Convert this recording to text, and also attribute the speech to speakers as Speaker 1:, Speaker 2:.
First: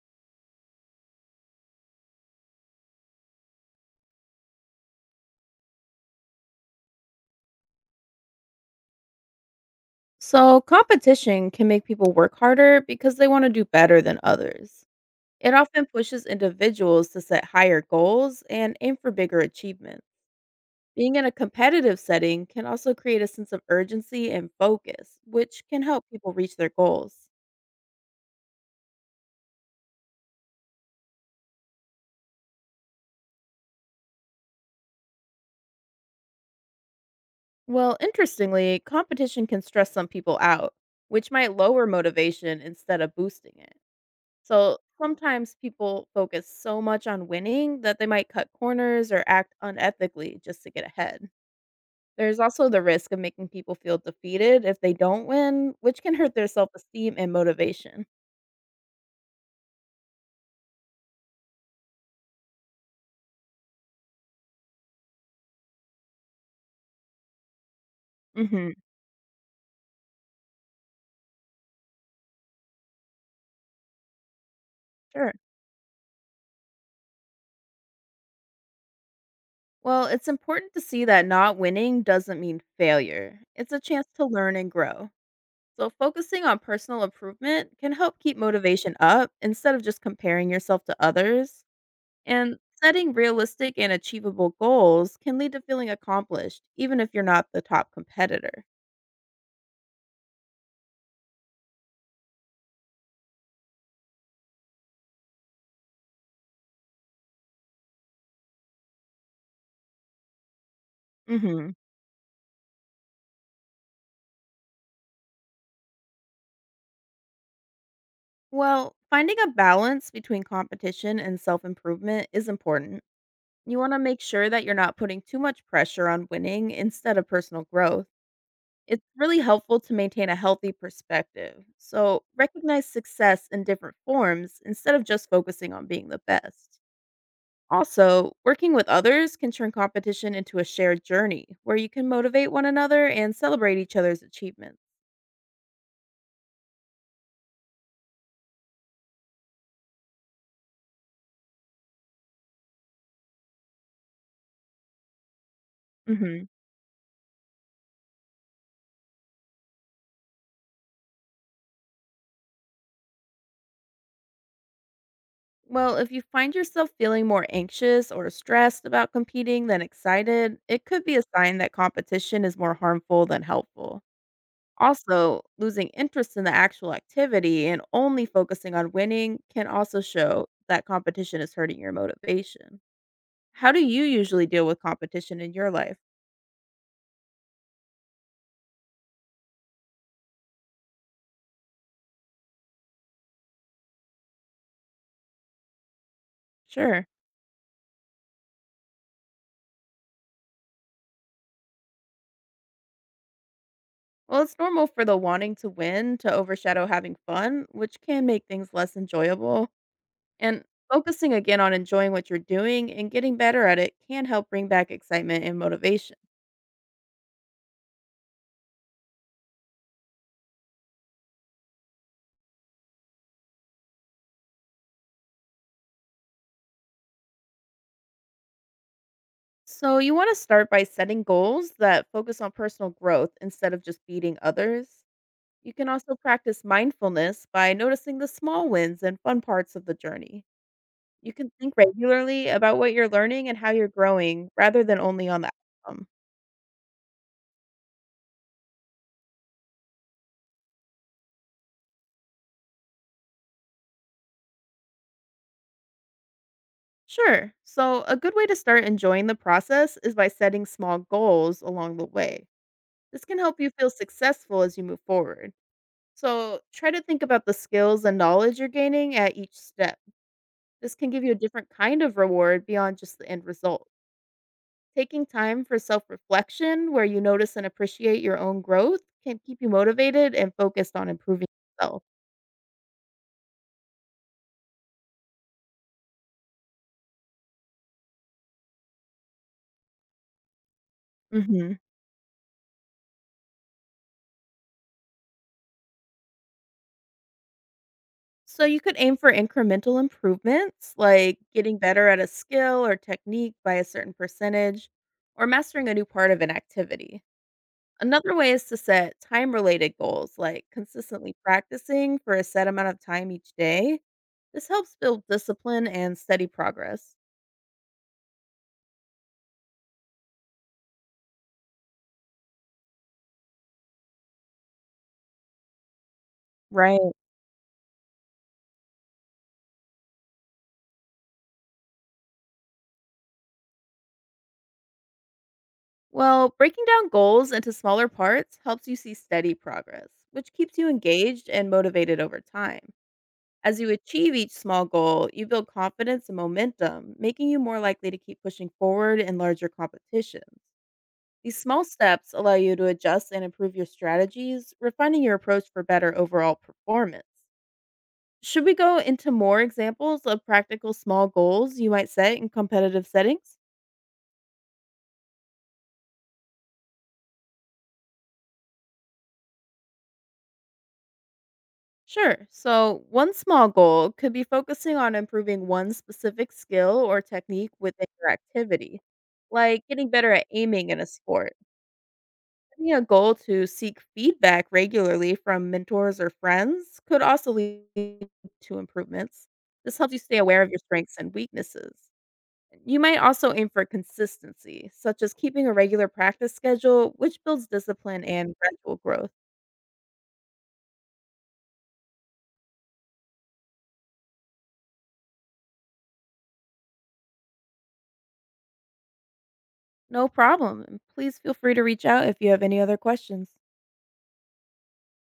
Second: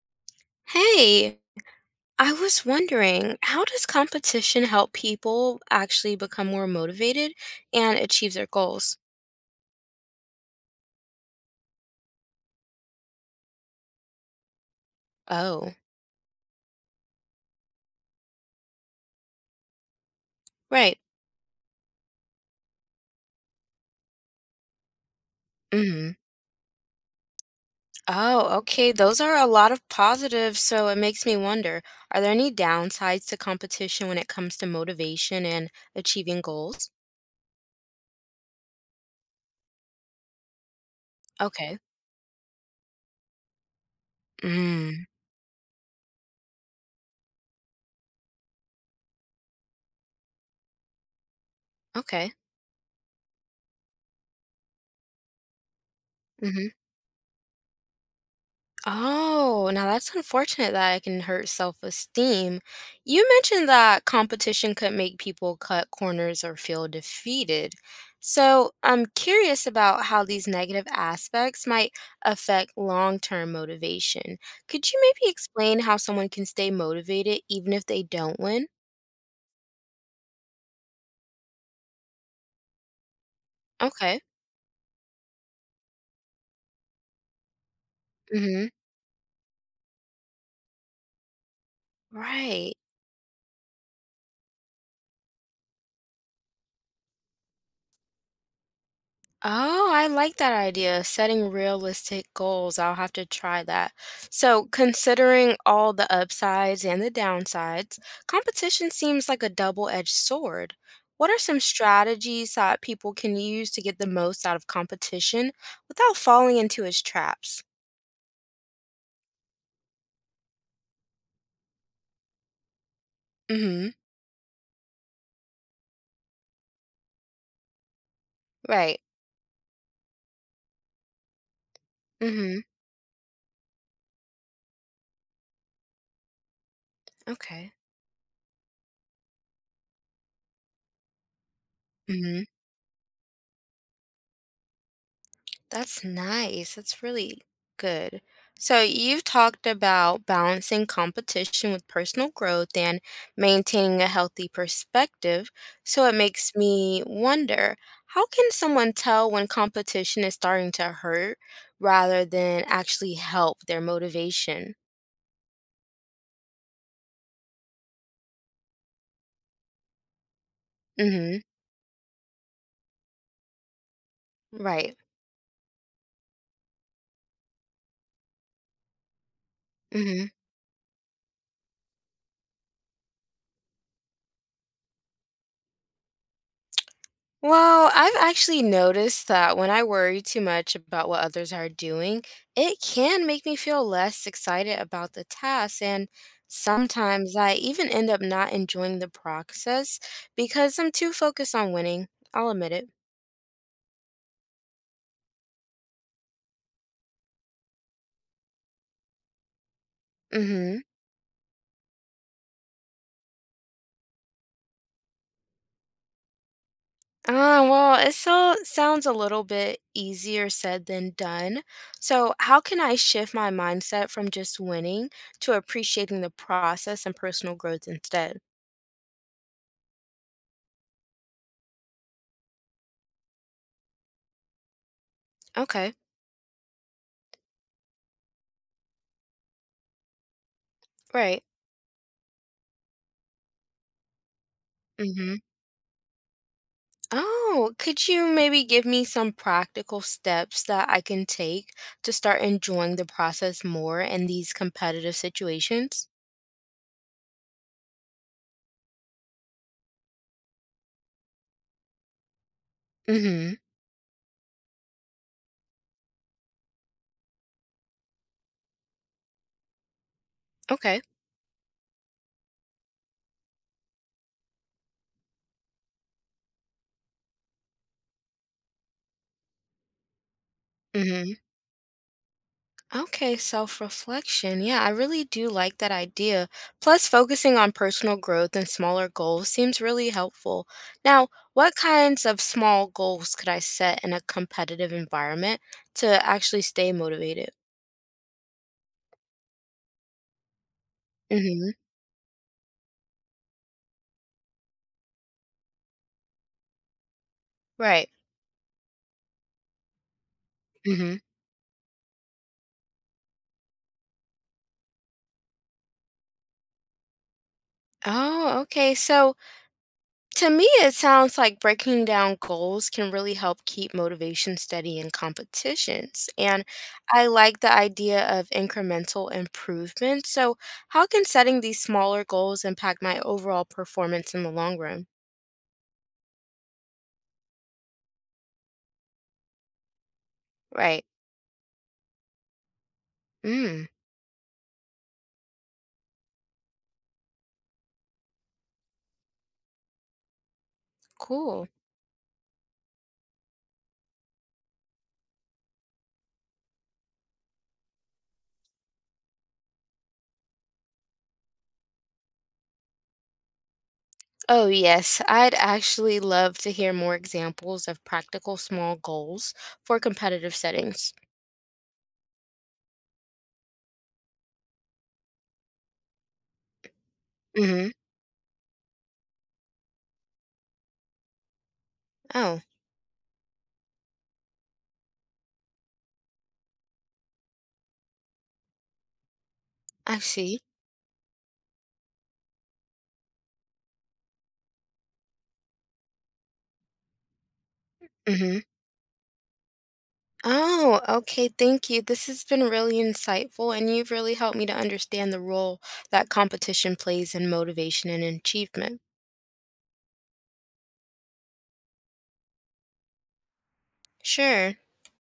Speaker 1: Hey, I was wondering, how does competition help people actually become more motivated and achieve their goals?
Speaker 2: So, competition can make people work harder because they want to do better than others. It
Speaker 1: Oh,
Speaker 2: often pushes individuals to set higher goals and aim for bigger achievements.
Speaker 1: right.
Speaker 2: Being in a competitive setting can also create a sense of urgency and focus, which can help
Speaker 1: hmm
Speaker 2: people reach their goals.
Speaker 1: Oh, okay. Those are a lot of positives, so it makes me wonder, are there any downsides to competition when it comes to motivation and achieving goals?
Speaker 2: Well, interestingly, competition can stress some people out, which might
Speaker 1: Okay.
Speaker 2: lower motivation instead of boosting it. So,
Speaker 1: Mm,
Speaker 2: sometimes people focus so much on winning that they might cut corners or act unethically just to get ahead.
Speaker 1: okay.
Speaker 2: There's also the risk of making people feel defeated if they don't win, which can hurt their
Speaker 1: Mm-hmm.
Speaker 2: self-esteem and motivation.
Speaker 1: Oh, now that's unfortunate that it can hurt self-esteem. You mentioned that competition could make people cut corners or feel defeated. So
Speaker 2: hmm
Speaker 1: I'm curious about how these negative aspects might affect long-term motivation. Could you maybe
Speaker 2: Sure.
Speaker 1: explain how someone can stay motivated even if they don't win?
Speaker 2: Well, it's important to see that not winning doesn't mean failure. It's a chance
Speaker 1: Okay.
Speaker 2: to learn and grow. So, focusing on personal improvement can help keep
Speaker 1: Mm-hmm.
Speaker 2: motivation up instead of just comparing yourself to others. And
Speaker 1: Right.
Speaker 2: setting realistic and achievable goals can lead to feeling accomplished, even if you're not the top competitor.
Speaker 1: Oh, I like that idea. Setting realistic goals. I'll have to try that. So, considering all the upsides and the downsides, competition seems like a double-edged sword. What are some
Speaker 2: hmm
Speaker 1: strategies that people can use to get the most out of competition without falling into its traps?
Speaker 2: Well, finding a balance between competition and self improvement is important. You
Speaker 1: Mm-hmm.
Speaker 2: want to make sure that you're not putting too much pressure on winning instead of personal growth.
Speaker 1: Right.
Speaker 2: It's really helpful to maintain a healthy perspective. So,
Speaker 1: Mm-hmm.
Speaker 2: recognize success in different forms instead of just focusing on being the best.
Speaker 1: Okay.
Speaker 2: Also, working with others can turn competition into a shared journey where you can
Speaker 1: Mm-hmm.
Speaker 2: motivate one another and celebrate each other's achievements.
Speaker 1: That's nice. That's really good. So, you've talked about balancing competition with personal growth and maintaining a healthy perspective. So, it
Speaker 2: Mhm.
Speaker 1: makes me wonder, how can someone tell when competition is starting to hurt rather than actually help their motivation?
Speaker 2: Well, if you find yourself feeling more anxious or stressed about competing than excited, it could
Speaker 1: Mm
Speaker 2: be a
Speaker 1: hmm.
Speaker 2: sign that competition is more harmful than helpful.
Speaker 1: Right.
Speaker 2: Also, losing interest in the actual activity and only focusing on winning can also
Speaker 1: Mm-hmm.
Speaker 2: show that competition is hurting your motivation. How do you usually deal with competition in your life?
Speaker 1: Well, I've actually noticed that when I worry too much about what others are doing, it can make me feel less excited about the task. And
Speaker 2: Sure.
Speaker 1: sometimes I even end up not enjoying the process because I'm too focused on winning. I'll admit it.
Speaker 2: Well, it's normal for the wanting to win to overshadow having fun, which can make things less enjoyable. And
Speaker 1: Mm-hmm.
Speaker 2: focusing again on enjoying what you're doing and getting better at it can help bring back excitement and motivation.
Speaker 1: Ah, well, it so sounds a little bit easier said than done. So, how can I shift my mindset from just winning to appreciating the process and personal growth instead?
Speaker 2: So, you want to start by setting goals that focus on personal growth instead of just beating others. You can
Speaker 1: Okay,
Speaker 2: also practice mindfulness by noticing the small wins and fun parts of the journey. You
Speaker 1: right.
Speaker 2: can think regularly about what you're learning and how you're growing rather than only on the outcome.
Speaker 1: Oh, could you maybe give me some practical steps that I can take to start enjoying the process more in these competitive situations?
Speaker 2: Sure. So, a good way to start enjoying the process is by setting small goals along the way. This can
Speaker 1: Mm-hmm.
Speaker 2: help you feel successful as you move forward. So, try to think about the skills and knowledge you're gaining at each step. This
Speaker 1: Okay.
Speaker 2: can give you a different kind of reward beyond just the end result. Taking time for self reflection, where you notice and appreciate your own growth, can keep you motivated and focused on
Speaker 1: Mm-hmm.
Speaker 2: improving yourself.
Speaker 1: Okay, self-reflection. Yeah, I really do like that idea. Plus, focusing on personal growth and smaller goals seems really helpful. Now, what
Speaker 2: hmm
Speaker 1: kinds of small goals could I set in a competitive environment to actually stay motivated?
Speaker 2: So, you could aim for incremental improvements like
Speaker 1: Mm-hmm.
Speaker 2: getting better at a skill or technique by a certain percentage or mastering a new part of an activity.
Speaker 1: Right.
Speaker 2: Another way is to set time related goals, like
Speaker 1: Mm-hmm.
Speaker 2: consistently practicing for a set amount of time each day. This helps build discipline and steady progress.
Speaker 1: Oh, okay. So, to me, it sounds like breaking down goals can really help keep motivation steady in competitions. And
Speaker 2: Right.
Speaker 1: I like the idea of incremental improvement. So, how can setting these smaller goals impact my overall performance in the long run?
Speaker 2: Well, breaking down goals into smaller parts helps you see steady progress, which keeps you
Speaker 1: Right.
Speaker 2: engaged and motivated over time. As
Speaker 1: Mm,
Speaker 2: you achieve each small goal, you build confidence and momentum, making you more likely to keep pushing forward in larger competitions. These
Speaker 1: cool.
Speaker 2: small steps allow you to adjust and improve your strategies, refining your approach for better overall performance. Should we go into more examples of practical small goals you might set in competitive settings?
Speaker 1: Oh, yes. I'd actually love to hear more examples of practical small goals for competitive settings.
Speaker 2: Sure. So, one small goal could be focusing on improving one specific skill or technique
Speaker 1: Mm-hmm.
Speaker 2: within your activity, like getting better at aiming in a sport.
Speaker 1: Oh,
Speaker 2: Setting a goal to seek feedback regularly from mentors or friends could also lead to improvements. This helps
Speaker 1: I
Speaker 2: you stay
Speaker 1: see.
Speaker 2: aware of your strengths and weaknesses. You might also aim for consistency, such as keeping a regular practice schedule, which builds discipline and
Speaker 1: Mm-hmm.
Speaker 2: gradual growth.
Speaker 1: Oh, okay. Thank you. This has been really insightful, and you've really helped me to understand the role that competition plays in motivation and achievement.
Speaker 2: No problem. And Please feel free to reach out if you have any other questions.
Speaker 1: Sure.